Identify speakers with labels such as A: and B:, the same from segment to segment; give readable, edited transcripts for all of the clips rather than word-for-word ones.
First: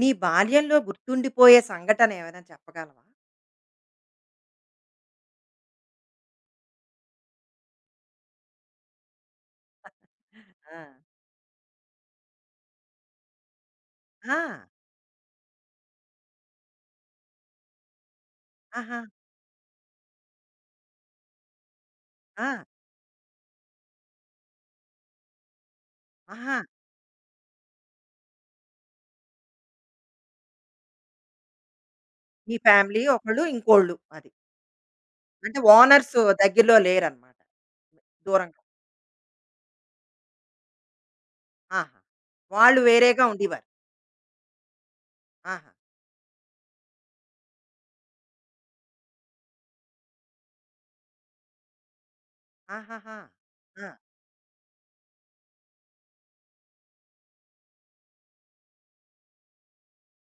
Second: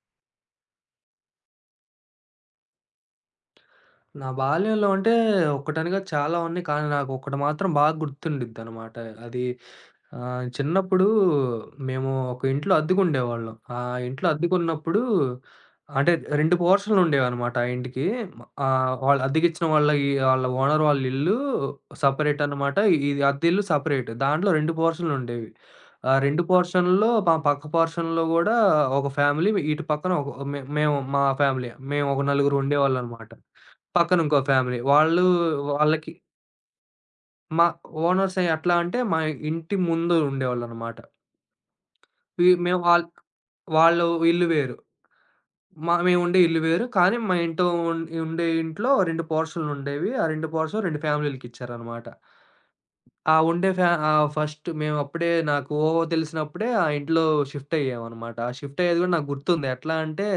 A: నీ బాల్యంలో గుర్తుండిపోయే సంఘటన ఏమైనా చెప్పగలవా?
B: నా బాల్యంలో అంటే ఒక్కటని కాదు, చాలా ఉన్నాయి. కానీ నాకొక్కటి మాత్రం బాగా గుర్తుండిద్దనమాట. అది
A: ఆ!
B: చిన్నప్పుడు మేము ఒక ఇంట్లో అద్దెకుండేవాళ్ళం. ఆ ఇంట్లో
A: ఆ!
B: అద్దెకున్నప్పుడు అంటే 2 పోర్షన్‌లుండేవనమాట ఆ ఇంటికి.
A: ఆహా!
B: వాళ్ళు అద్దెకిచ్చిన వాళ్ళ ఓనర్ వాళ్ళ ఇల్లు సెపరేట్
A: ఆ!
B: అనమాట. ఇది అద్దె ఇల్లు సెపరేట్. దాంట్లో 2 పోర్షన్‌లుండేవి. ఆ 2
A: ఆహా!
B: పోర్షన్‌లో మా పక్క పోర్షన్‌లో గూడా ఒక ఫ్యామిలీ, ఇటు పక్కన ఒక మే మేము మా ఫ్యామిలీ. మేము ఒక నలుగురు
A: మీ ఫ్యామిలీ
B: ఉండేవాళ్ళనమాట.
A: ఒకళ్ళు, ఇంకోళ్ళు
B: పక్కన
A: అది.
B: ఇంకో ఫ్యామిలీ. వాళ్ళు
A: అంటే
B: వాళ్ళకి
A: ఓనర్స్ దగ్గరలో లేరనమాట.
B: మా ఓనర్స్
A: దూరంగా.
B: ఎట్లా అంటే మా ఇంటి ముందు ఉండేవాళ్ళనమాట.
A: ఆహా!
B: వీ మేము
A: వాళ్ళు
B: వాళ్
A: వేరేగా ఉండేవారు.
B: వాళ్ళు ఇల్లు వేరు.
A: ఆహా!
B: మేముండే ఇల్లు వేరు. కానీ మా ఇంట్లో ఉం ఉండే ఇంట్లో 2 పోర్షన్‌లుండేవి. ఆ 2 పోర్షన్‌లు 2 ఫ్యామిలీలకిచ్చారనమాట.
A: ఆహాహా!
B: ఆ ఉండే
A: ఆ!
B: ఫ్యా ఆహ్, ఫస్ట్ మేమప్పుడే నాకు ఓహో తెలిసినప్పుడే ఆ ఇంట్లో షిఫ్ట్ అయ్యామనమాట. ఆ షిఫ్ట్ అయ్యేది కూడా నాకు గుర్తుంది. ఎట్లా అంటే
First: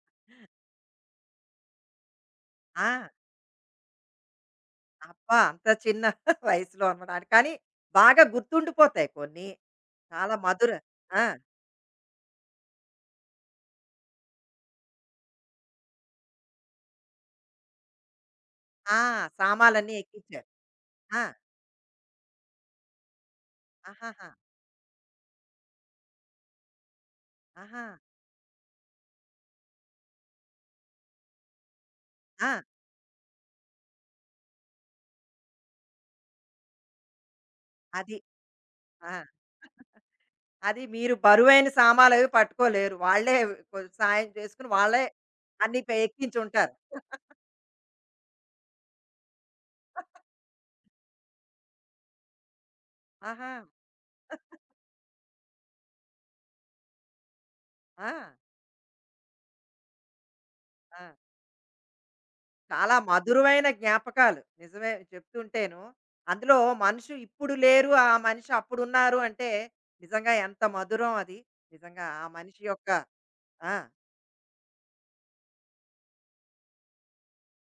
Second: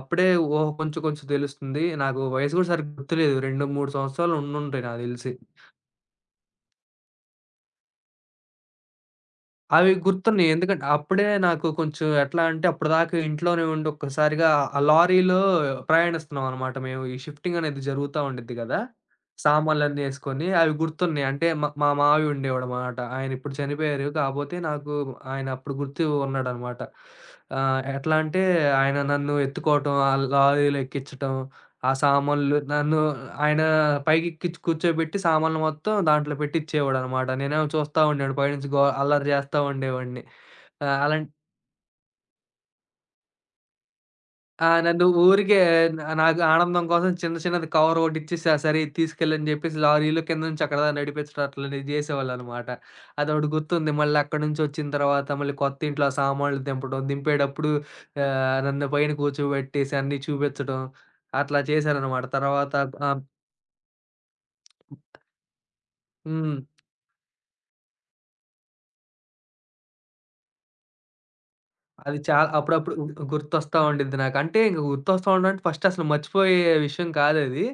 B: అప్పుడే ఓహో కొంచెం కొంచెం తెలుస్తుంది. నాకు వయసు కూడా
A: ఆ!
B: సరిగ్గా గుర్తులేదు. 2, 3 సంవత్సరాలు ఉండుంటాయి నాకు తెలిసి.
A: అబ్బా! అంత చిన్న వయసులో అనమాట. కానీ బాగా గుర్తుండిపోతాయి కొన్ని.
B: అవి
A: చాలా
B: గుర్తున్నాయి.
A: మధుర
B: ఎందుకంటే
A: ఆ!
B: అప్పుడే నాకు కొంచెం ఎట్లా అంటే అప్పటిదాకా ఇంట్లోనే ఉండి ఒక్కసారిగా ఆ లారీలో ప్రయాణిస్తున్నాం అనమాట మేము. ఈ షిఫ్టింగ్ అనేది జరుగుతా ఉండిద్ది గదా.
A: ఆ! సామాలన్నీ
B: సామాన్లన్నీ యేసుకొని
A: ఎక్కించారు.
B: అవి
A: ఆ!
B: గుర్తున్నాయి. అంటే మా మా మావయ్య ఉండేవాడనమాట. ఆయన ఇప్పుడు చనిపోయారు.
A: ఆహాహా!
B: కాపోతే నాకు ఆయన అప్పుడు గుర్తు ఉన్నాడనమాట.
A: ఆహా!
B: ఎట్లా అంటే ఆయన నన్ను ఎత్తుకోవటం, ఆ లారీలో ఎక్కించటం, ఆ
A: ఆ!
B: సామాన్లు, నన్ను ఆయన పైకెక్కిచ్చి కూర్చోబెట్టి సామాన్లు మొత్తం దాంట్లో పెట్టిచ్చేవాడనమాట. నేనేమో చూస్తా
A: అది.
B: ఉండేవాడిని పైనుంచి, గో
A: ఆ!
B: అల్లరి చేస్తా ఉండేవాడిని.
A: అది
B: ఆహ్,
A: మీరు
B: అలాంట్
A: బరువైన సామానవి పట్టుకోలేరు. వాళ్ళే సాయం
B: ఆ!
A: చేసుకొని వాళ్ళే
B: నన్ను ఊరికే
A: అన్నీ
B: నాకు
A: ఎక్కించుంటారు.
B: ఆనందం కోసం చిన్న చిన్నది కవర్ ఒకటిచ్చేసి, "ఆ సరే, ఇది తీసుకెళ్ళని" చెప్పేసి లారీలో కింద నుంచి అక్కడ దాకా నడిపించడం, అట్లాంటివి చేసేవాళ్ళనమాట. అదొకటి
A: ఆహా!
B: గుర్తుంది. మళ్ళీ అక్కడి నుంచి వచ్చిన తర్వాత మళ్ళీ కొత్త ఇంట్లో ఆ సామాన్లు దింపడం, దింపేటప్పుడు
A: ఆ!
B: నన్ను పైన కూర్చోబెట్టేసి అన్నీ చూపించడం
A: ఆ!
B: అట్లా చేశారనమాట. తర్వాత
A: చాలా
B: ఆహ్
A: మధురమైన జ్ఞాపకాలు. నిజమే చెప్తుంటేను.
B: హ్మ్.
A: అందులో మనిషి ఇప్పుడు లేరు, ఆ మనిషి అప్పుడున్నారు అంటే నిజంగా ఎంత మధురం అది. నిజంగా
B: అది
A: ఆ
B: చాలా
A: మనిషి యొక్క
B: అప్పుడప్పుడు
A: ఆ!
B: గుర్తొస్తా ఉండిద్ది నాకు. అంటే ఇంక గుర్తొస్తా ఉండడం అంటే ఫస్ట్ అసలు మర్చిపోయే విషయం కాదది.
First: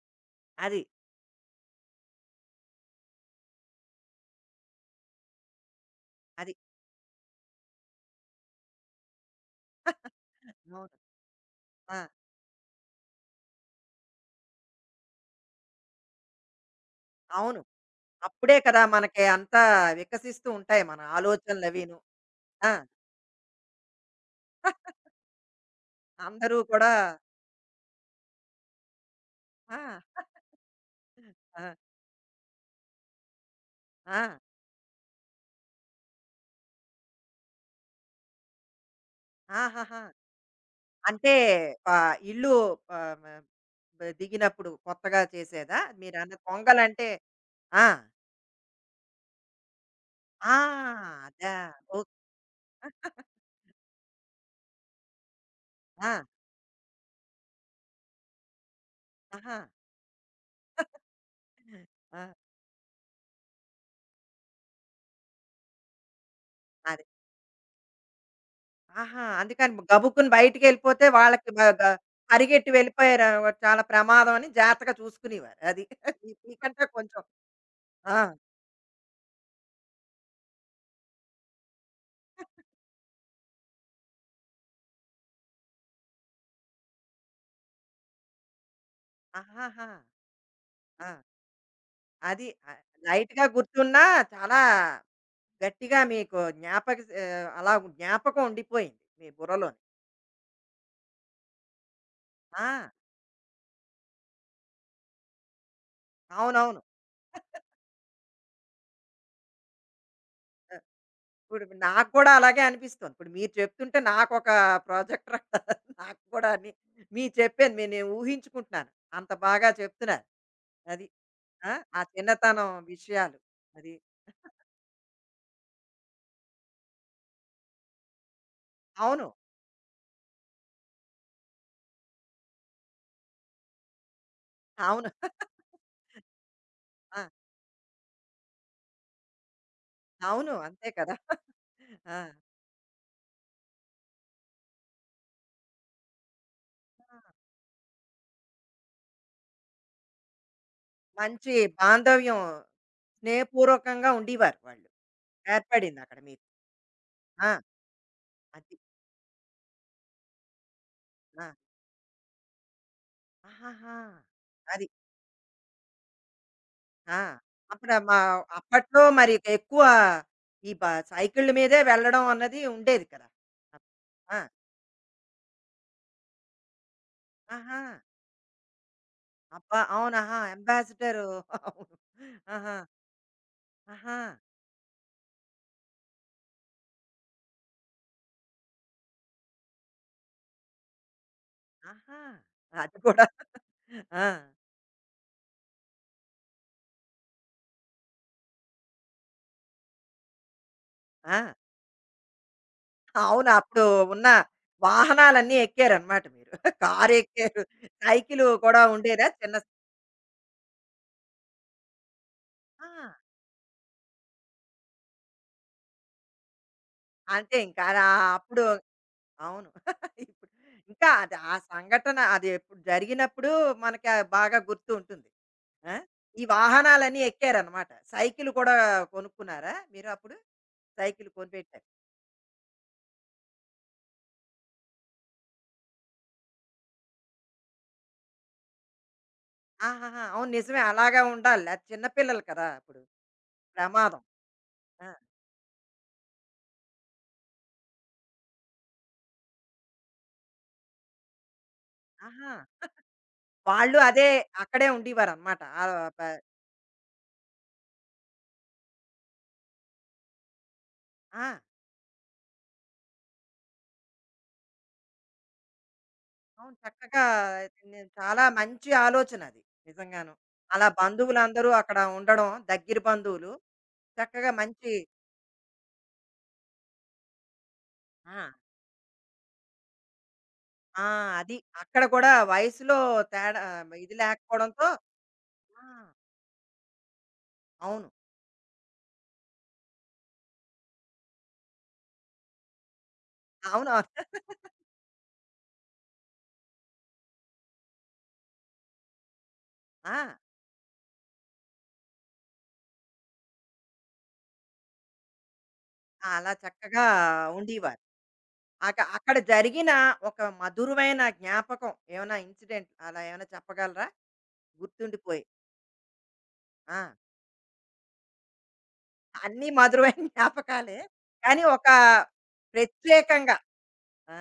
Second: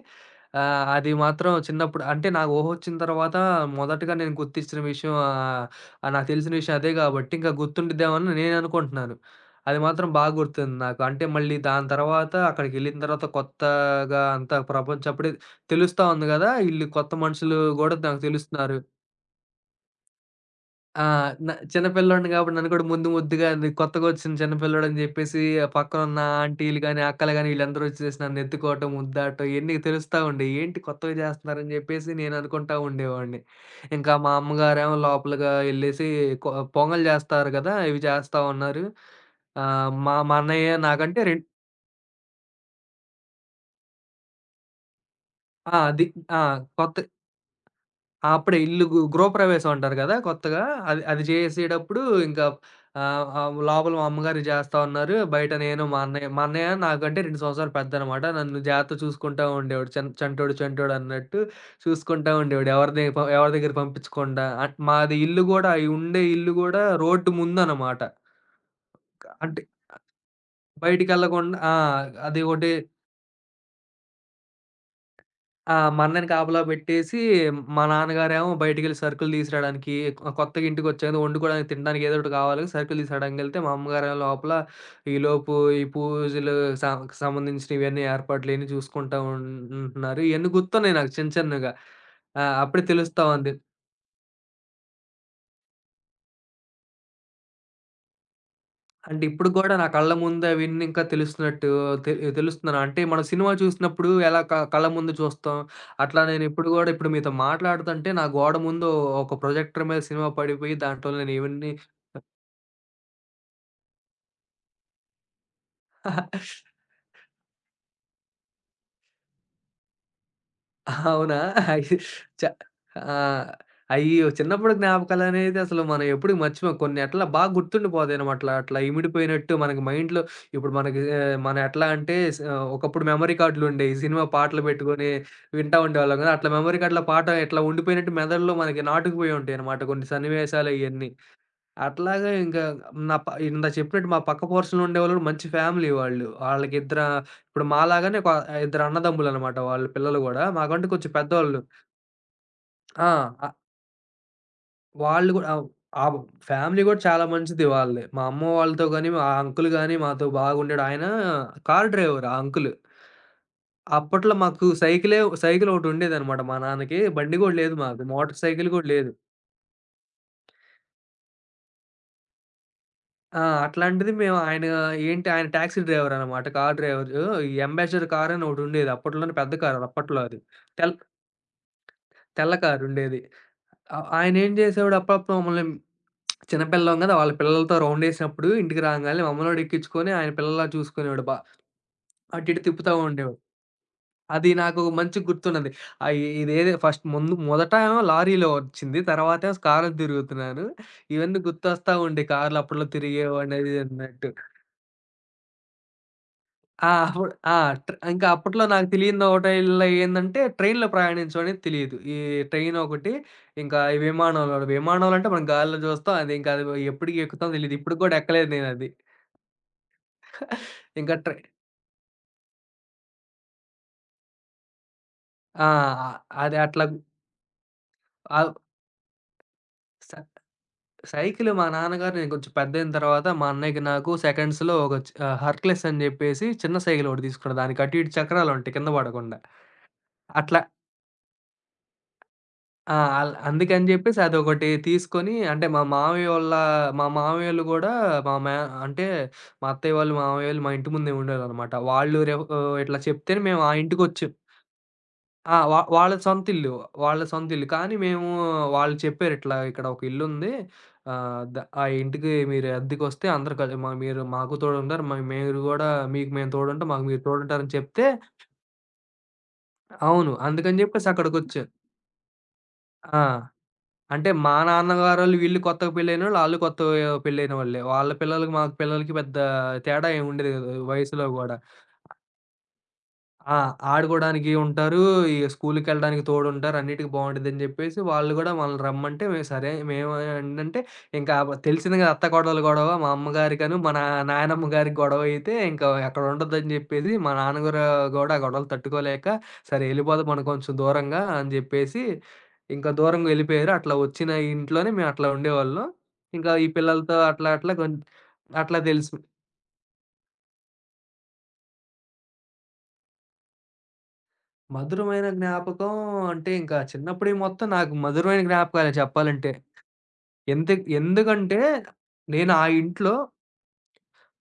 A: అది.
B: అది మాత్రం చిన్నప్పుడు అంటే నాకు ఊహొచ్చిన తర్వాత మొదటగా నేను గుర్తించిన విషయం, ఆహ్, ఆహ్, నాకు తెలిసిన
A: అది.
B: విషయం అదే గాబట్టి ఇంకా గుర్తుండిద్దేమో అని నేను అనుకుంటున్నాను. అది మాత్రం బాగా గుర్తుంది
A: అవును.
B: నాకు. అంటే మళ్ళీ దాని
A: ఆ!
B: తర్వాత అక్కడికెళ్ళిన తర్వాత కొత్తగా అంతా ప్రపంచం అప్పుడే తెలుస్తా ఉంది గదా. ఈళ్ళు కొత్త మనుషులు
A: అవును.
B: గూడా నాకు
A: అప్పుడే
B: తెలుస్తున్నారు.
A: కదా మనకి అంతా వికసిస్తూ ఉంటాయి మన
B: ఆ, చిన్న
A: ఆలోచనలవీను.
B: పిల్లోడిని కాబట్టి నన్ను
A: ఆ!
B: కూడా ముందు ముద్దుగా కొత్తగొచ్చిన చిన్న పిల్లోడని జెప్పేసి పక్కనున్న
A: అందరూ
B: ఆంటీలు
A: కూడా
B: గాని, అక్కలు గాని వీళ్ళందరూ వచ్చేసి నన్నెత్తుకోవటం, ముద్దాటం ఇయన్నీ
A: ఆ!
B: తెలుస్తా ఉండేయి. ఏంటి కొత్తగా
A: ఆ!
B: జేస్తున్నారని జెప్పేసి నేను అనుకుంటా ఉండేవాడిని. ఇంకా
A: ఆ!
B: మా అమ్మగారేమో లోపలగా ఎళ్ళేసి కొ పొంగల్ జేస్తారు గదా, ఇవి జేస్తా ఉన్నారు. ఆహ్,
A: ఆహాహా!
B: మా మా అన్నయ్య నాకంటే
A: అంటే
B: రెం
A: ఇల్లు ఆహ్, మ బ దిగినప్పుడు కొత్తగా
B: ఆ!
A: చేసేదా?
B: అది
A: మీరన్న
B: ఆ! కొత్త
A: పొంగలంటే ఆ!
B: ఆ! అప్పుడే ఇల్లు గృహప్రవేశం అంటారు గదా,
A: ఆ!
B: కొత్తగా. అది అది
A: అదా!
B: చేసేటప్పుడు
A: ఓకే.
B: ఇంకా ఆహ్, ఆహ్, లోపల మా అమ్మగారు చేస్తా ఉన్నారు. బయట నేను మా
A: ఆ!
B: అన్నయ్య, నాకంటే 2 సంవత్సరాలు పెద్దనమాట. నన్ను జాగ్రత్తగా చూసుకుంటా
A: ఆహా!
B: ఉండేవాడు. చం చంటోడు చంటోడు అన్నట్టు
A: ఆ!
B: చూసుకుంటా ఉండేవాడు. ఎవరి దగ్గర పంపించకుండా. మాది ఇల్లు గూడా, అయి ఉండే ఇల్లు గూడా
A: అదే.
B: రోడ్డు ముందనమాట.
A: ఆహా!
B: అంటే
A: అందుకని గబుక్కున బయటికెళ్ళిపోతే వాళ్ళకి
B: బయటికెళ్ళకుండా.
A: మ
B: ఆ,
A: గ
B: అది ఒకటి.
A: పరిగెట్టి వెళ్ళిపోయారు చాలా ప్రమాదం అని జాగ్రత్తగా చూసుకునేవారు.
B: ఆ,
A: అది.
B: మా అన్నని కాపలా
A: మీకంటే
B: పెట్టేసి,
A: కొంచెం
B: మా
A: ఆ!
B: నాన్నగారేమో బయటికెళ్ళి సరుకులు తీసుకురాడానికి, కొత్తగా ఇంటికొచ్చాను వండుకోవడానికి, తినడానికి ఏదో ఒకటి కావాలి. సరుకులు తీసుకురాడానికెళ్తే, మా అమ్మగారేమో లోపల ఈలోపు ఈ పూజలు స సంబంధించిన ఇవన్నీ ఏర్పాట్లు ఇయన్నీ చూసుకుంటా
A: ఆహాహా!
B: ఉంటున్నారు. ఇయన్నీ గుర్తున్నాయి
A: ఆ!
B: నాకు చిన్న చిన్నగా. ఆ,
A: అది.
B: అప్పుడే తెలుస్తా
A: లైట్‌గా
B: ఉంది.
A: గుర్తున్నా చాలా గట్టిగా మీకు జ్ఞాపక అలా జ్ఞాపకం ఉండిపోయింది
B: అంటే
A: మీ
B: ఇప్పుడు గూడా
A: బుర్రలోని.
B: నా కళ్ళ ముందు అవన్నీ ఇంకా తెలుస్తున్నట్టు తె
A: ఆ!
B: తెలుస్తున్నాను. అంటే మనం సినిమా చూసినప్పుడు ఎలా కళ్ళ ముందు చూస్తాం, అట్లా నేనిప్పుడు
A: అవునవును.
B: గూడా, ఇప్పుడు మీతో మాట్లాడుతుంటే నా గోడ ముందు ఒక ప్రొజెక్టర్ మీద సినిమా పడిపోయి
A: ఆహ్,
B: దాంట్లో నేను
A: ఇప్పుడు
B: ఇవన్నీ
A: నాకు కూడా అలాగే అనిపిస్తోంది. ఇప్పుడు మీరు చెప్తుంటే నాకొక ప్రాజెక్టర్ నాకు కూడా అని మీరు చెప్పాను. మీ నేను ఊహించుకుంటున్నాను. అంత బాగా చెప్తున్నారు. అది.
B: అవునా?
A: ఆ!
B: అయి
A: ఆ
B: చ
A: చిన్నతనం
B: ఆ!
A: విషయాలు. అది.
B: అయ్యో, చిన్నప్పుడు జ్ఞాపకాలనేది అసలు మనం ఎప్పుడూ మర్చిపోం. కొన్ని అట్లా బాగా గుర్తుండిపోతాయనమాట. అట్లా అట్లా
A: అవును.
B: ఇమిడిపోయినట్టు మనకి మైండ్‌లో ఇప్పుడు మనకి, మనం ఎట్లా అంటే ఒకప్పుడు మెమరీ కార్డ్‌లుండేయి. సినిమా పాటలు పెట్టుకొని
A: అవును.
B: వింటా ఉండేవాళ్ళం కదా, అట్లా మెమరీ కార్డ్‌లో
A: ఆ!
B: పాట ఇట్లా ఉండిపోయినట్టు మెదడులో మనకి నాటుకుపోయి ఉంటాయనమాట కొన్ని
A: అవును.
B: సన్నివేశాలు
A: అంతే
B: ఇయన్నీ.
A: కదా! ఆ!
B: అట్లాగే ఇంకా నా ప ఇందాక చెప్పినట్టు మా పక్క పోర్షన్‌లో ఉండేవాళ్ళు కూడా మంచి ఫ్యామిలీ వాళ్ళు. వాళ్ళకి ఇద్దర ఇప్పుడు మాలాగానే ఒక ఇద్దరు అన్నదమ్ములనమాట వాళ్ళ పిల్లలు గూడా. మాకంటే కొంచెం
A: మంచి
B: పెద్దోళ్ళు.
A: బాంధవ్యం
B: ఆ, ఆహ్,
A: స్నేహపూర్వకంగా ఉండేవారు వాళ్ళు.
B: వాళ్ళు గూడా ఆవ్ ఆవ్
A: ఏర్పడిందక్కడ మీకు.
B: ఫ్యామిలీ గూడా చాలా
A: ఆ!
B: మంచిది వాళ్ళది. మా అమ్మ
A: అది.
B: వాళ్ళతో గాని, మా అంకుల్ గాని మాతో బాగుండేడు. ఆయన
A: ఆ!
B: కార్ డ్రైవర్ ఆ అంకులు.
A: ఆహాహా!
B: అప్పట్లో మాకు
A: అది.
B: సైకిల్ ఒకటుండేదనమాట మా నాన్నకి.
A: ఆ!
B: బండి గూడా లేదు
A: అప్పుడ
B: మాకు.
A: మా
B: మోటార్ సైకిల్ గూడా
A: అప్పట్లో
B: లేదు.
A: మరి ఎక్కువ ఈ బ సైకిళ్ళ మీదే వెళ్ళడం అన్నది ఉండేది కదా!
B: ఆ,
A: అప్
B: అట్లాంటిది మేము
A: ఆ!
B: ఆయన టాక్సీ డ్రైవరనమాట. Car driver. ఈ
A: ఆహా!
B: అంబాసిడర్ కారని ఒకటుండేది. అప్పట్లోనే పెద్ద
A: అబ్బా!
B: కారు,
A: అవును.
B: అప్పట్లో అది.
A: ఆహా!
B: తెల్
A: అంబాసిడరు అవును.
B: తెల్ల
A: ఆహా!
B: కారుండేది. ఆ
A: ఆహా!
B: ఆయనేం జేసేవాడు, అప్పుడప్పుడు మమ్మల్ని, చిన్న పిల్లం గదా, వాళ్ళ పిల్లలతో రౌండేసినప్పుడు ఇంటికి రాంగాల్నే మమ్మల్ని కూడా ఎక్కించుకొని ఆయన పిల్లలా చూసుకునేవాడు.
A: ఆహా!
B: అటు ఇటు తిప్పుతా
A: అది కూడా.
B: ఉండేవాడు.
A: ఆ!
B: అది నాకు మంచిగ గుర్తున్నది. ఆహ్, ఇదేదో ఫస్ట్ ముందు మొదటేమో లారీలో వచ్చింది. తర్వాతేమో కారులో తిరుగుతున్నాను.
A: ఆ!
B: ఇవన్నీ గుర్తొస్తా ఉండే, కార్లు అప్పట్లో
A: అవును.
B: తిరిగేవాడిని అది ఇది
A: అప్పుడు ఉన్న
B: అన్నట్టు.
A: వాహనాలన్నీ ఎక్కారనమాట మీరు.
B: ఆ, అప్పుడు. ఆ!
A: కారెక్కారు.
B: ట్ర ఇంకా
A: సైకిలు
B: అప్పట్లో
A: కూడా
B: నాకు
A: ఉండేదా? చిన్న
B: తెలియనిదొకటైల్ల ఏందంటే, ట్రైన్‌లో ప్రయాణించడం అనేది తెలీదు. ఈ
A: ఆ!
B: ట్రైనొకటి, ఇంకా ఈ విమానంలో. విమానాలంటే మనం గాలిలో చూస్తాం. అది ఎప్పటికి ఎక్కుతామో
A: అంతే
B: తెలీదు.
A: ఇంకా.
B: ఇప్పటికి
A: ఆ
B: గూడా ఎక్కలేదు
A: అప్పుడు
B: నేనది.
A: అవును. ఇప్పుడు ఇంకా
B: ఇంకా
A: అది
B: ట్రై
A: ఆ సంఘటన అది ఎప్పుడు జరిగినప్పుడు మనకి ఆ బాగా గుర్తు ఉంటుంది.
B: ఆ,
A: ఆ! ఈ
B: అది అట్లా
A: వాహనాలన్నీ ఎక్కారనమాట. సైకిల్
B: ఆహ్,
A: కూడా కొనుక్కున్నారా మీరు
B: స
A: అప్పుడు? సైకిల్
B: సైకిలు మా
A: కొనిపెట్టారు.
B: నాన్నగారు నేను కొంచెం పెద్దయిన తర్వాత, మా అన్నయ్యకి నాకు సెకండ్స్‌లో ఒక హెర్క్యులెస్ అని జెప్పేసి చిన్న సైకిలొకటి తీసుకున్నారు. దానికి అటు ఇటు చక్రాలుంటాయి కింద పడకుండా.
A: ఆహాహా! అవును
B: అట్లా.
A: నిజమే అలాగే ఉండాలి. అది చిన్న పిల్లలు కదా!
B: ఆ!
A: అప్పుడు
B: ఆల్ అందుకని జెప్పేసి
A: ప్రమాదం.
B: అదొకటి
A: ఆ!
B: తీసుకొని, అంటే మా మామయ్యోళ్ళు గూడా మా మే అంటే మా అత్తయ్య వాళ్ళు, మామయ్యోళ్ళు మా ఇంటి ముందే ఉండేవాళ్ళనమాట.
A: ఆహా!
B: ఇట్లా చెప్తేనే మేము ఆ
A: వాళ్ళు అదే
B: ఇంటికొచ్చాం.
A: అక్కడే
B: ఆ,
A: ఉండేవారనమాట. ఆహ్, ప
B: వాళ్ళది సొంత ఇల్లు. వాళ్ళది సొంత ఇల్లు. కానీ మేము, వాళ్ళు చెప్పారు, ఇట్లా ఇక్కడ ఒక ఇల్లుంది. ఆహ్, ద
A: ఆ!
B: ఆ ఇంటికి మీరు అద్దెకొస్తే అందరూ కలి మ మీరు మాకు తోడుంటారు, మీరు గూడా మీకు మేము
A: అవును
B: తోడుంటాం, మాకు మీరు
A: చక్కగా
B: తోడుంటారని చెప్తే,
A: చాలా మంచి ఆలోచన అది.
B: అవును,
A: నిజంగాను.
B: అందుకని
A: అలా
B: జెప్పేసి అక్కడికొచ్చా.
A: బంధువులందరూ అక్కడ ఉండడం దగ్గర
B: ఆ,
A: బంధువులు
B: అంటే
A: చక్కగా
B: మా
A: మంచి
B: నాన్నగారోళ్ళు వీళ్ళు కొత్తగా పెళ్ళైనోళ్ళు, ఆళ్ళు కొత్తగా పెళ్ళైన వాళ్ళే. వాళ్ళ పిల్లలకి,
A: ఆ!
B: మా పిల్లలకి పెద్ద తేడా ఏమి ఉండేది కాదు
A: ఆ!
B: వయసులో
A: అది.
B: గూడా.
A: అక్కడ కూడా వయసులో
B: ఆ,
A: తేడా ఇది
B: ఆడుకోడానికి
A: లేకపోవడంతో
B: ఉంటారు. ఈ
A: ఆ!
B: స్కూలుకెళ్ళడానికి తోడుంటారు. అన్నిటికి బావుంటదని జెప్పేసి
A: అవును.
B: వాళ్ళు గూడా మనల్ని రమ్మంటే మేము సరే, మేము ఏంటంటే ఇంకా తెలిసింది గదా, అత్త కోడళ్ళ గొడవ. మా అమ్మగారికను
A: అవును.
B: మా
A: అవును.
B: నాయనమ్మ గారికి గొడవయితే ఇంకా అక్కడ ఉండొద్దని జెప్పేసి మా నాన్నగారు గూడా ఆ గొడవలు తట్టుకోలేక సరే
A: ఆ!
B: ఎళ్ళిపోదాం మనం కొంచెం దూరంగా అని జెప్పేసి ఇంకా దూరంగా వెళ్ళిపోయారు. అట్లా వచ్చిన ఇంట్లోనే మేము అట్లా ఉండేవాళ్ళం. ఇంకా
A: అలా
B: ఈ
A: చక్కగా
B: పిల్లలతో అట్లా అట్లా
A: ఉండేవారు.
B: అట్లా
A: అక
B: తెలుసు.
A: అక్కడ జరిగిన ఒక మధురమైన జ్ఞాపకం ఏమైనా ఇన్సిడెంట్ అలా ఏమైనా చెప్పగలరా?
B: మధురమైన
A: గుర్తుండిపోయి.
B: జ్ఞాపకం అంటే, ఇంకా
A: ఆ!
B: చిన్నప్పుడే మొత్తం నాకు మధురమైన జ్ఞాపకాలే చెప్పాలంటే.
A: అన్నీ మధురమైన జ్ఞాపకాలే.
B: ఎందుకంటే,
A: కానీ ఒక
B: నేను ఆ ఇంట్లో
A: ప్రత్యేకంగా ఆ!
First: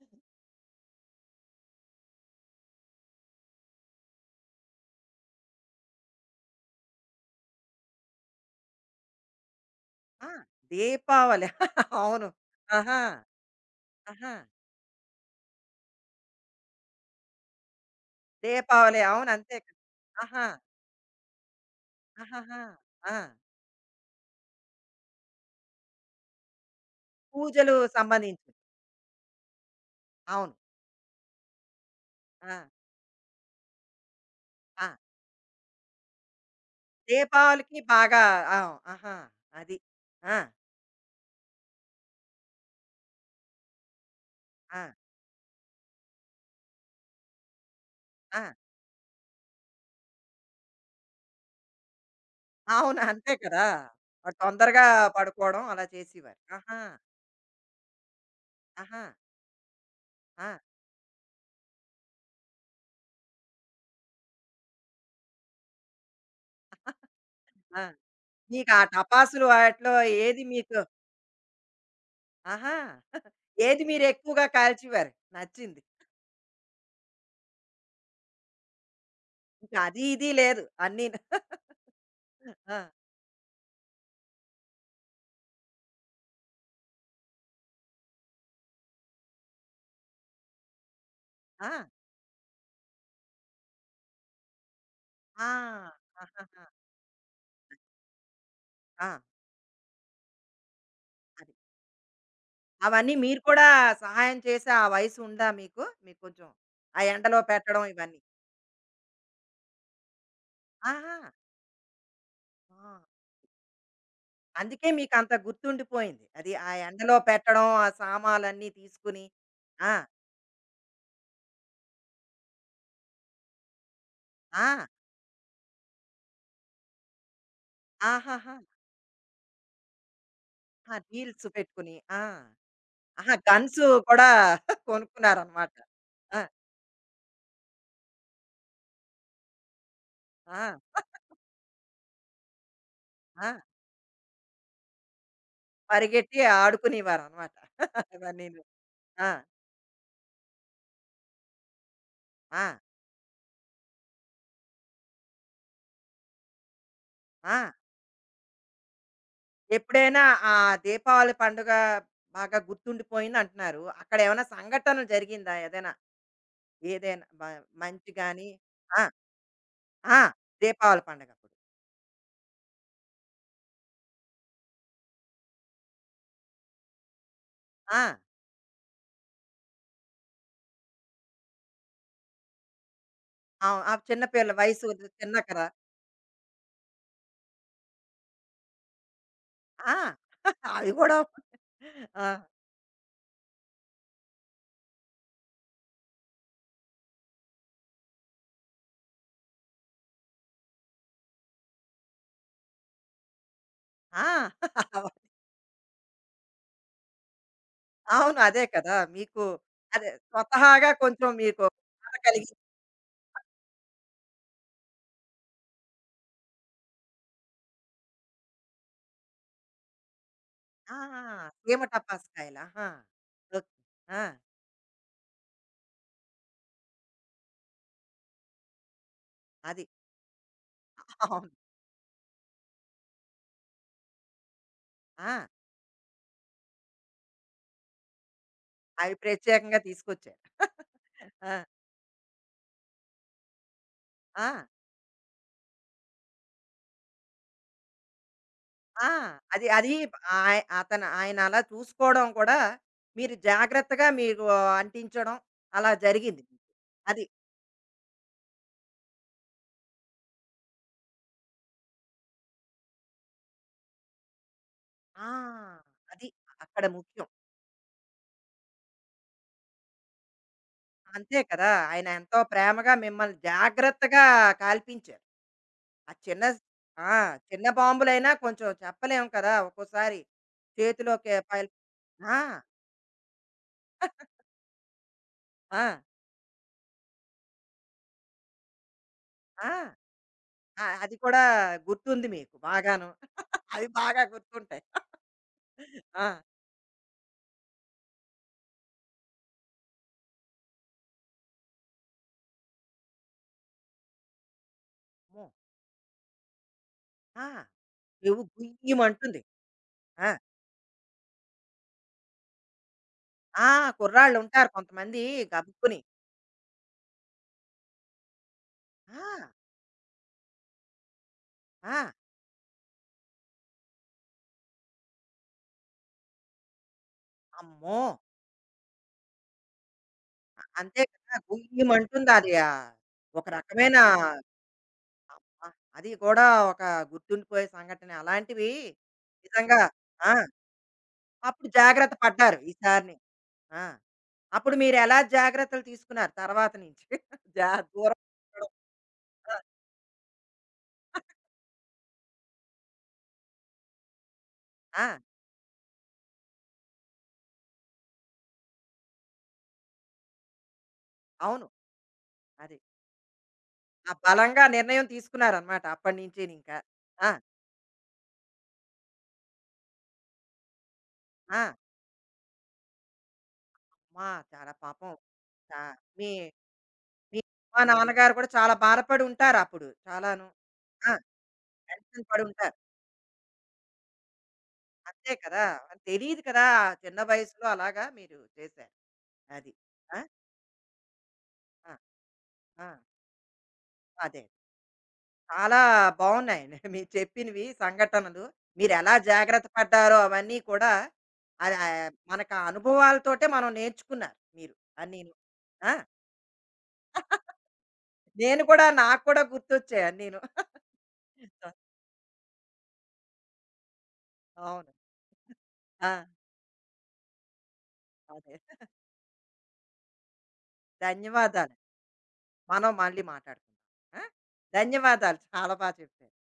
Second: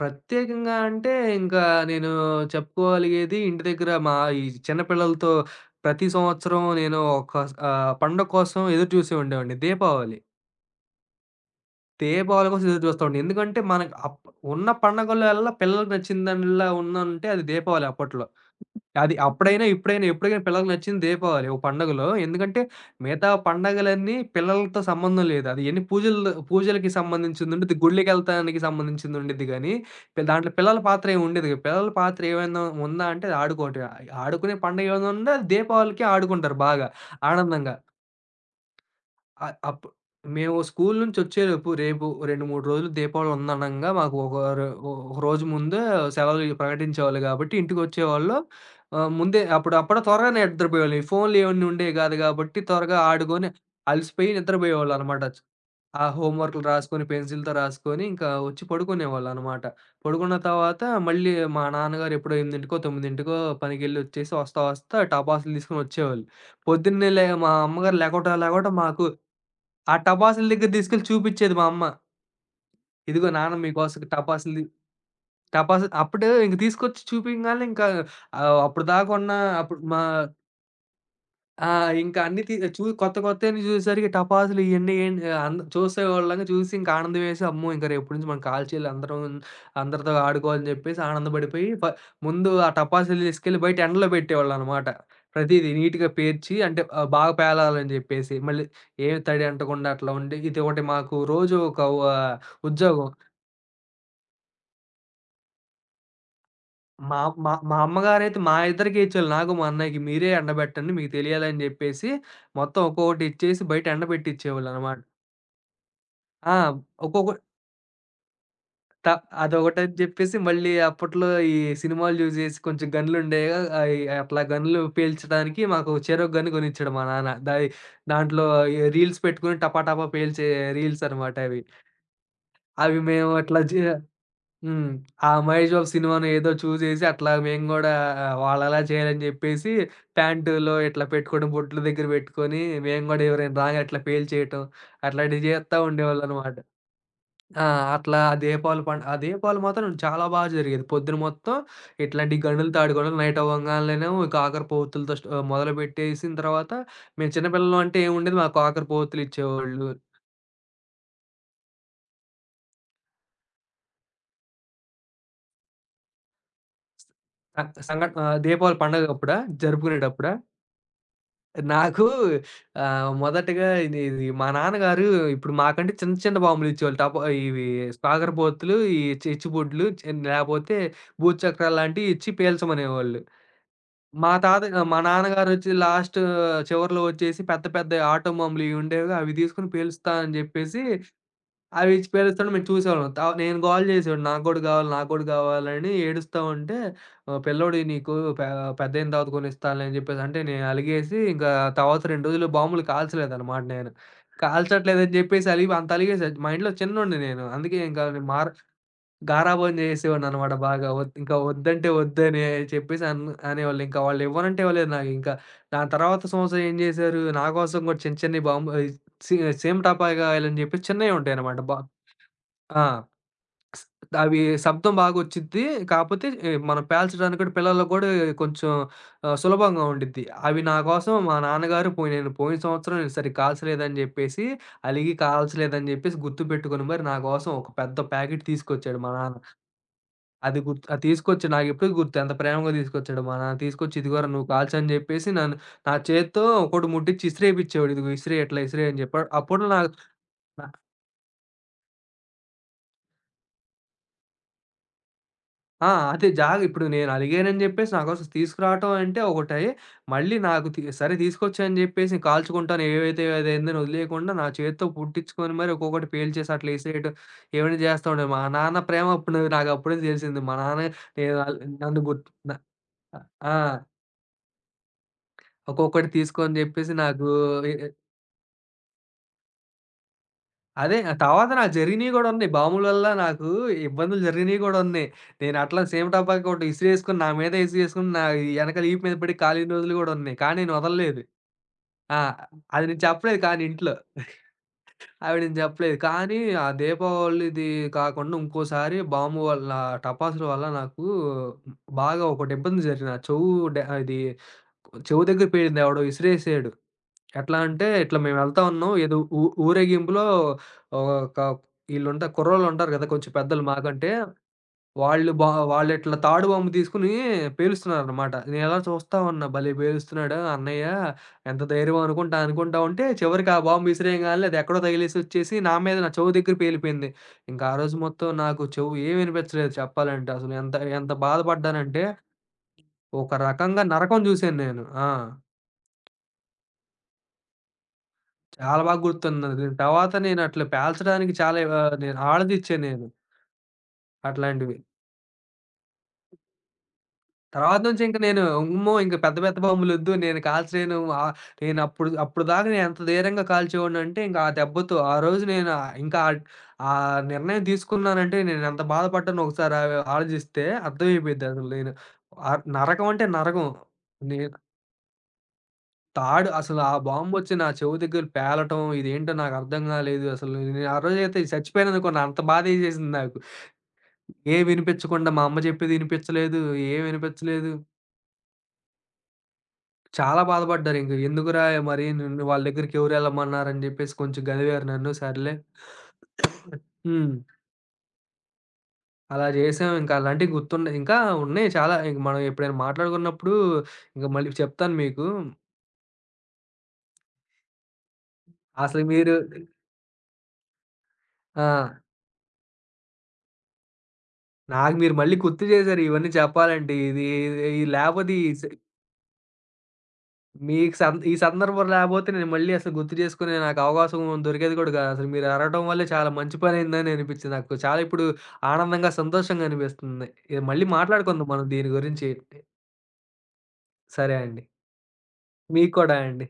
B: ప్రత్యేకంగా అంటే, ఇంకా నేను చెప్పుకోగలిగేది ఇంటి దగ్గర మా ఈ చిన్నపిల్లలతో ప్రతి సంవత్సరం నేను ఒక పండగ కోసం ఎదురు చూసి ఉండేవాడిని. దీపావళి.
A: ఆ! దీపావళి. అవును.
B: దీపావళి కోసం ఎదురు
A: ఆహా!
B: చూస్తామండి. ఎందుకంటే, మనకు
A: ఆహా!
B: ఉన్న పండగల్లోల్లా పిల్లలకి నచ్చిన దానిలా ఉందంటే అది దీపావళి అప్పట్లో.
A: దీపావళి.
B: అది
A: అవును. అంతే
B: అప్పుడైనా,
A: కదా!
B: ఇప్పుడైనా, ఎప్పటికైనా
A: ఆహా!
B: పిల్లలకి నచ్చింది దీపావళి ఒక పండుగలో. ఎందుకంటే
A: ఆహాహా! ఆ!
B: మిగతా పండగలన్నీ పిల్లలతో సంబంధం లేదు. అది ఎన్ని పూజలు పూజలకి సంబంధించిందుండిద్ది,
A: పూజలు సంబంధించింది.
B: గుళ్ళకెళ్తానికి సంబంధించిందుండిద్ది గానీ, దాంట్లో
A: అవును.
B: పిల్లల పాత్ర ఏమి ఉండేది కాదు. పిల్లల పాత్ర
A: ఆ!
B: ఏమైనా ఉందా అంటే అది ఆడుకోవటమే. ఆడుకునే పండగ
A: ఆ!
B: ఏమైనా ఉందా అది దీపావళికే ఆడుకుంటారు బాగా ఆనందంగా.
A: దీపావళికి బాగా ఆ! ఆహా!
B: అ
A: అది.
B: అప్పు
A: ఆ!
B: మేము స్కూలు నుంచొచ్చేలోపు రేపు 2, 3 రోజులు దీపావళి ఉందనంగా మాకు
A: ఆ!
B: ఒక రోజు ముందే సెలవులు ప్రకటించేవాళ్ళు గాబట్టి ఇంటికొచ్చేవాళ్ళు.
A: ఆ!
B: ఆహ్, ముందే అప్పుడు అప్పుడే త్వరగా నిద్రపోయేవాళ్ళు. ఈ ఫోన్‌లు ఇవన్నీ ఉండేవి గాదు గాబట్టి త్వరగా
A: అవును. అంతే
B: ఆడుకొని
A: కదా!
B: అలసిపోయి
A: తొందరగా
B: నిద్రపోయేవాళ్ళనమాట.
A: పడుకోవడం అలా
B: ఆ
A: చేసేవారు.
B: హోంవర్క్‌లు
A: ఆహా!
B: రాసుకొని, పెన్సిల్‌తో రాసుకొని ఇంకా వచ్చి
A: ఆహా!
B: పడుకునేవాళ్ళనమాట. పడుకున్న
A: ఆ!
B: తర్వాత మళ్ళీ మా నాన్నగారు ఎప్పుడో 8కో, 9కో పనికెళ్ళొచ్చేసి వస్తా వస్తా టపాసులు తీసుకొని వచ్చేవాళ్ళు. పొద్దున్నే లే మా
A: ఆ!
B: అమ్మగారు లేగవటం
A: మీకు
B: లేగవటం
A: ఆ
B: మాకు
A: టపాసులు వాటిలో
B: ఆ
A: ఏది
B: టపాసుల దగ్గర
A: మీకు
B: తీసుకెళ్ళి చూపిచ్చేది మా అమ్మ.
A: ఆహా!
B: ఇదిగో నాన్న
A: ఏది
B: మీకోసం
A: మీరు ఎక్కువగా
B: టపాసులు.
A: కాల్చేవారు? నచ్చింది.
B: టపాసులు అప్పుడే ఇంక తీసుకొచ్చి చూపియంగాల్నే ఇంకా ఆహ్, అప్పటిదాకా ఉన్న
A: ఇంకా
B: అప్పుడు మా
A: అది ఇది లేదు. అన్నీను.
B: ఆ! ఇంకా అన్నీ తీ
A: ఆ!
B: చూ కొత్త కొత్తయన్ని చూసేసరికి టపాసులు ఇయన్నీ ఏం అంద చూసేవాళ్ళంగా చూసి ఇంకా ఆనందం వేసి, అమ్మో, ఇంక రేపటి నుంచి మనం కాల్చేయాలి అందరం, అందరితో ఆడుకోవాలని చెప్పేసి ఆనందపడిపోయి,
A: ఆ!
B: ముందు ఆ టపాసులు తీసుకెళ్ళి బయట ఎండలో పెట్టేవాళ్ళనమాట.
A: ఆ!
B: ప్రతీదీ నీట్‌గా పేర్చి
A: ఆహాహా!
B: అంటే బాగా పేలాలని చెప్పేసి. మళ్ళీ
A: ఆ!
B: ఏమి తడి అంటకుండా అట్లా ఉండి ఇదొకటి మాకు రోజు ఒక ఆహ్, ఉద్యోగం.
A: అవన్నీ మీరు కూడా సహాయం చేసే ఆ వయసు ఉందా మీకు? మీకు కొంచెం ఆ
B: మా
A: ఎండలో
B: మా మా
A: పెట్టడం ఇవన్నీ.
B: అమ్మగారైతే మా ఇద్దరికీ ఇచ్చేవాళ్ళు. నాకు, మా అన్నయ్యకి. మీరే ఎండబెట్టండి మీకు
A: ఆహా!
B: తెలియాలని చెప్పేసి మొత్తం
A: ఆ!
B: ఒక్కొక్కటి ఇచ్చేసి బయట
A: అందుకే
B: ఎండబెట్టిచ్చేవాళ్ళనమాట.
A: మీకంత గుర్తుండిపోయింది. అది
B: ఆ,
A: ఆ ఎండలో
B: ఒక్కొక్క
A: పెట్టడం, ఆ సామాలన్నీ
B: త
A: తీసుకుని.
B: అదొకటని
A: ఆ!
B: జెప్పేసి మళ్ళీ అప్పట్లో ఈ సినిమాలు జూసేసి కొంచెం గన్‌లుండేగా, అయి అట్లా గన్‌లు
A: ఆ!
B: పేల్చడానికి మాకు చెరో గన్ గొనిచ్చాడు మా నాన్న. దాంట్లో
A: ఆహాహా!
B: ఈ రీల్స్ పెట్టుకొని టపా టపా పేల్చే
A: ఆ!
B: రీల్స్ అనమాట
A: డీల్స్
B: అవి.
A: పెట్టుకుని. ఆ!
B: అవి మేము
A: ఆహా!
B: అట్లా జ
A: గన్స్ కూడా
B: హ్మ్. ఆ
A: కొనుక్కున్నారనమాట.
B: 'మహేష్ బాబు' సినిమానో
A: ఆ!
B: ఏదో చూసేసి అట్లా మేము గూడా వాళ్ళలా చేయాలని జెప్పేసి ప్యాంటులో
A: ఆ!
B: ఇట్లా పెట్టుకోవడం, బొట్లు దగ్గర బెట్టుకొని మేము గూడా
A: ఆ!
B: ఎవరైనా రాగానే అట్లా పేల్చేయటం అట్లాంటివి జేత్తా
A: పరిగెట్టి
B: ఉండేవాళ్ళనమాట.
A: ఆడుకునేవారనమాట.
B: ఆ,
A: అవన్నీను.
B: అట్లా ఆ
A: ఆ!
B: దీపావళి మాత్రం చాలా బాగా జరిగేది. పొద్దున మొత్తం ఇట్లాంటి
A: ఆ!
B: గనులతో ఆడుకోవడం. నైట్ అవ్వంగాల్నేనేమో కాకరపోతులతో మొదలుపెట్టేసిన తర్వాత మేము
A: ఆ!
B: చిన్నపిల్లలం అంటే ఏముండేది. మాకు కాకరపోతులు ఇచ్చేవాళ్ళు.
A: ఎప్పుడైనా ఆ దీపావళి పండుగ బాగా గుర్తుండిపోయింది అంటున్నారు. అక్కడ ఏమైనా సంఘటన జరిగిందా? ఏదైనా ఏదైనా మంచి గాని
B: దీపావళి
A: ఆ!
B: పండగప్పుడా?
A: ఆ!
B: జరుపుకునేటప్పుడా?
A: దీపావళి పండగప్పుడు.
B: నాకు మొదటగా ఇది ఇది మా నాన్నగారు ఇప్పుడు మాకంటే చిన్న చిన్న బాంబులు ఇచ్చేవాళ్ళు. ఇవి
A: ఆ!
B: కాకరపోతులు, ఈ చిచ్చుబుడ్లు లేపోతే భూచక్రాలు లాంటివి ఇచ్చి పేల్చమనేవాళ్ళు.
A: అవును. ఆ చిన్న పిల్ల వయసు
B: మా
A: చిన్న కదా!
B: నాన్నగారొచ్చి లాస్ట్ చివర్లో వచ్చేసి పెద్ద పెద్ద ఆటోమాములు ఇయి ఉండేవిగా, అవి తీసుకొని
A: ఆ!
B: పేలుస్తా అని జెప్పేసి,
A: అది కూడా
B: అవి ఇచ్చి
A: ఆ!
B: పేలుస్తుంటే మేము చూసేవాళ్ళం. నేను గోల జేసేవాడిని. నాకు గూడా గావాలి, నాకు గూడా గావాలని ఏడుస్తా ఉంటే, పిల్లోడియి నీకు పె పెద్దయిన తర్వాత కొనిస్తానులే అని జెప్పేసి, అంటే నేను అలిగేసి ఇంకా తర్వాత 2 రోజులు బాంబులు కాల్చలేదన్నమాట నేను.
A: ఆ!
B: కాల్చట్లేదని జెప్పేసి అలిగి అంత అలిగేసా. మా ఇంట్లో చిన్నోడిని నేను. అందుకే ఇంకా నేను
A: అవును.
B: మార
A: అదే కదా! మీకు
B: గారాబం
A: అదే
B: చేసేవాడిననమాట బాగా.
A: స్వతహాగా కొంచెం
B: ఇంకా
A: మీకు
B: వద్దంటే
A: బాధ
B: వద్దనే
A: కలిగింది.
B: చెప్పేసి అనేవాళ్ళు. ఇంకా వాళ్ళు ఇవ్వనంటే ఇవ్వలేదు నాకింకా. దాని తర్వాత సంవత్సరం ఏం జేశారు, నా కోసం గూడా చిన్న చిన్నయి బాంబు ఆహ్, సీ సీమటపాకాయలని చెప్పి
A: ఆ!
B: చిన్నయి ఉంటాయనమాట. బా
A: సీమ టపాస్కాయలు.
B: ఆ!
A: ఆహా! ఓకే.
B: స్
A: ఆ!
B: అవి శబ్దం బాగొచ్చిద్ది. కాపోతే మనం పేల్చడానికి కూడా పిల్లలకి గూడా కొంచెం సులభంగా
A: అది.
B: ఉండిద్ది. అవి నా కోసం మా
A: అవును.
B: నాన్నగారు పోయి నేను పోయిన సంవత్సరం నేను సరిగ్గా కాల్చలేదని జెప్పేసి, అలిగి
A: ఆ!
B: కాల్చలేదని జెప్పేసి గుర్తుపెట్టుకొని మరి నా కోసం ఒక పెద్ద ప్యాకెట్ తీసుకొచ్చాడు మా
A: అవి
B: నాన్న.
A: ప్రత్యేకంగా తీసుకొచ్చారు.
B: అది గుర్తు, అది తీసుకొచ్చాడు.
A: ఆ!
B: నాకెప్పటికి గుర్తు ఎంత ప్రేమగా తీసుకొచ్చాడో మా నాన్న. తీసుకొచ్చి ఇదిగోరా నువ్వు
A: ఆ!
B: కాల్చు అని జెప్పేసి నన్ను చేత్తో ఒకటి ముట్టిచ్చి ఇసిరేపిచ్చేవాడు. ఇదిగో ఇసిరేయి, ఇట్లా ఇసిరేయి అని
A: ఆ!
B: చెప్పాడు.
A: అది
B: అప్పట్లో నాకు
A: అది
B: నా
A: అతను ఆయన అలా చూసుకోవడం కూడా మీరు జాగ్రత్తగా మీరు అంటించడం
B: ఆ!
A: అలా
B: అదే
A: జరిగింది. మీకు.
B: జాగా ఇప్పుడు నేను
A: అది.
B: అలిగానని జెప్పేసి నా కోసం తీసుకురావటం అంటే ఒకటై, మళ్ళీ నాకు తి సరే తీసుకొచ్చా అని జెప్పేసి కాల్చుకుంటాను ఏవైతే ఏదైందని వదిలేయకుండా నా చేత్తో
A: ఆ!
B: పుట్టించుకొని మరి ఒక్కొక్కటి
A: అది
B: పేల్చేసి అట్లా
A: అక్కడ
B: ఇసిరేయటం
A: ముఖ్యం.
B: ఇవన్నీ జేస్తా ఉండేవాడు. మా నాన్న ప్రేమ అప్పుడు నాకప్పుడే తెలిసింది. మా నాన్న నేను
A: అంతే
B: ఆల్
A: కదా!
B: నన్ను
A: ఆయన
B: గుర్తు
A: ఎంతో
B: న
A: ప్రేమగా మిమ్మల్ని
B: ఆ,
A: జాగ్రత్తగా కాల్పించారు.
B: ఒక్కొక్కటి
A: ఆ
B: తీసుకో
A: చిన్న
B: అని జెప్పేసి
A: ఆ!
B: నాకు.
A: చిన్న
B: ఎ ఎ
A: బాంబులైనా కొంచెం చెప్పలేం కదా! ఒక్కోసారి
B: అదే ఆ
A: చేతిలోకి
B: తర్వాత
A: పైల్
B: నాకు జరిగినయి గూడా
A: ఆ!
B: ఉన్నాయి. బాంబుల వల్ల నాకు ఇబ్బందులు జరిగినయి గూడా ఉన్నాయి. నేను అట్లా
A: ఆ!
B: సేమ్ టపాకా ఒకటి ఇసిరేసుకొని నా మీద ఇసిరేసుకొని ఎనక వీపు మీద పడి కాలిన
A: ఆ!
B: రోజులు గూడా ఉన్నాయి. కానీ నేను
A: ఆ! అది
B: వదలలేదు.
A: కూడా
B: ఆ,
A: గుర్తుంది మీకు
B: అది నేను
A: బాగాను.
B: చెప్పలేదు కానీ
A: అవి
B: ఇంట్లో.
A: బాగా గుర్తుంటాయి.
B: అవి నేను జెప్పలేదు.
A: ఆ!
B: కానీ ఆ దీపావళిది కాకుండా ఇంకోసారి బాంబు వల్ల టపాసుల వల్ల నాకు బాగా ఒకటి ఇబ్బంది జరిగింది. నా చెవు డ అది చెవు
A: అమ్మో!
B: దగ్గర పేలింది ఎవడో ఇసిరేసాడు.
A: ఆ!
B: ఎట్లా అంటే, ఇట్లా
A: నువ్వు
B: మేమెళ్తా ఉన్నాం. ఏదో
A: గుయ్యమంటుంది.
B: ఊరేగింపులో
A: ఆ!
B: ఒక ఈళ్ళుంటారు కుర్రోళ్ళుంటారు గదా, కొంచెం పెద్దలు
A: ఆ!
B: మాకంటే.
A: కుర్రాళ్ళుంటారు కొంతమంది
B: వాళ్ళు బా
A: గబుక్కుని.
B: వాళ్ళిట్లా తాడు బొమ్మ తీసుకొని పేలుస్తున్నారనమాట. నేనలా చూస్తా ఉన్నా.
A: ఆ!
B: భలే పేలుస్తున్నాడు అన్నయ్య. ఎంత ధైర్యం
A: ఆ!
B: అనుకుంటా, అనుకుంటా ఉంటే చివరికి ఆ బాంబు విసిరేయంగాలనే అది ఎక్కడో తగిలేసొచ్చేసి నా మీద నా చెవు దగ్గర పేలిపోయింది. ఇంకా ఆ రోజు
A: అమ్మో!
B: మొత్తం నాకు చెవు ఏమి వినిపించలేదు చెప్పాలంటే. అసలు ఎంత
A: అంతే
B: ఎంత
A: కదా!
B: బాధపడ్డానంటే,
A: గుయ్యమంటుందది
B: ఒక
A: ఒక
B: రకంగా
A: రకమైన
B: నరకం జూసాను నేను. ఆ,
A: అబ్బా! అది కూడా ఒక గుర్తుండిపోయే సంఘటనే. అలాంటివి
B: చాలా బాగా గుర్తున్నది.
A: నిజంగా
B: తర్వాత
A: ఆ!
B: నేను అట్లా పేల్చడానికి చాలా
A: అప్పుడు జాగ్రత్త
B: నేను
A: పడ్డారు
B: ఆడదిచ్చా నేను
A: ఈసారిని. ఆ! అప్పుడు
B: అట్లాంటివి.
A: మీరెలా జాగ్రత్తలు తీసుకున్నారు తర్వాత నుంచి?
B: తర్వాత నుంచి ఇంక
A: దూరం
B: నేను
A: ఉండడం.
B: అమ్మో, ఇంక పెద్ద
A: ఆ!
B: పెద్ద బాంబులొద్దు నేను కాల్చలేను. ఆహ్, నేను అప్పుడు అప్పటిదాకా నేను ఎంత ధైర్యంగా కాల్చేవాడినంటే ఇంక ఆ దెబ్బతో
A: ఆ!
B: ఆ రోజు నేను ఆహ్, ఇంకా ఆ నిర్ణయం తీసుకున్నానంటే నేను ఎంత బాధపడ్డానో ఒకసారి ఆలోచిస్తే
A: అవును.
B: అర్థమైపోయిద్దసలు నేను.
A: అది.
B: నరకం అంటే నరకం.
A: ఆ!
B: నే
A: బలంగా నిర్ణయం తీసుకున్నారనమాట అప్పటి
B: తాడు
A: నించినింకా.
B: అసలు ఆ
A: ఆ!
B: బాంబొచ్చి నా చెవు దగ్గర పేలటం ఇదేంటో నాకర్థం కాలేదు. అసలు నేను ఆ రోజైతే
A: ఆ!
B: చచ్చిపోయాననుకున్నా. అంత బాధేసేసింది నాకు.
A: అమ్మా!
B: ఏం
A: చాలా పాపం.
B: వినిపించకుండా మా అమ్మ
A: చా
B: చెప్పేది
A: మీ
B: వినిపించలేదు. ఏం
A: మీ
B: వినిపించలేదు.
A: అమ్మా, నాన్నగారు కూడా చాలా బాధపడి ఉంటారప్పుడు
B: చాలా
A: చాలాను. ఆ!
B: బాధపడ్డారింక. ఎందుకురా మరి
A: టెన్షన్
B: నిన్ను
A: పడి
B: వాళ్ళ
A: ఉంటారు.
B: దగ్గరికి ఎవరు ఎళ్ళమన్నారని చెప్పేసి కొంచెం గదివారు నన్ను.
A: అంతే
B: సర్లే
A: కదా! తెలీదు కదా! ఆ చిన్న
B: హ్మ్.
A: వయసులో అలాగా మీరు చేశారు.
B: అలా
A: అది.
B: చేసాం. ఇంకా
A: ఆ!
B: అలాంటివి గుర్తున్నాయి. ఇంకా ఉన్నాయి
A: ఆ!
B: చాలా. ఇంక మనం ఎప్పుడైనా
A: ఆ!
B: మాట్లాడుకున్నప్పుడు ఇంక
A: అదే.
B: మళ్ళీ చెప్తాను మీకు.
A: చాలా బావున్నాయండి మీరు చెప్పినవి సంఘటనలు.
B: అసలు
A: మీరెలా
B: మీరు
A: జాగ్రత్త పడ్డారో అవన్నీ కూడా
B: ఆ!
A: అది మనకు ఆ అనుభవాలతోటే మనం నేర్చుకున్నారు మీరు
B: నాకు మీరు
A: అన్నీను.
B: మళ్ళీ గుర్తు
A: ఆ!
B: చేశారు ఇవన్నీ చెప్పాలంటే. ఇది ఈ లేపోతే ఈ
A: నేను
B: స్
A: కూడా నాకు కూడా గుర్తొచ్చాయి అన్నీను.
B: మీకు సం ఈ సందర్భం లేపోతే నేను మళ్ళీ అసలు గుర్తు చేసుకునే నాకు అవకాశం దొరికేది
A: అవును.
B: కూడా కాదు. అసలు మీరు అడగటం వల్లే
A: ఆ!
B: చాలా మంచి పనయిందని అనిపిచ్చింది నాకు. చాలా ఇప్పుడు
A: అదే.
B: ఆనందంగా, సంతోషంగా అనిపిస్తుంది. మళ్ళీ మాట్లాడుకుందాం మనం
A: ధన్యవాదాలు.
B: దీని గురించి.
A: మనం మళ్ళీ మాట్లాడుకుందాం. ఆ?
B: సరే అండి.
A: ధన్యవాదాలు. చాలా
B: మీకు
A: బాగా
B: కూడా
A: చెప్పారు.
B: అండి.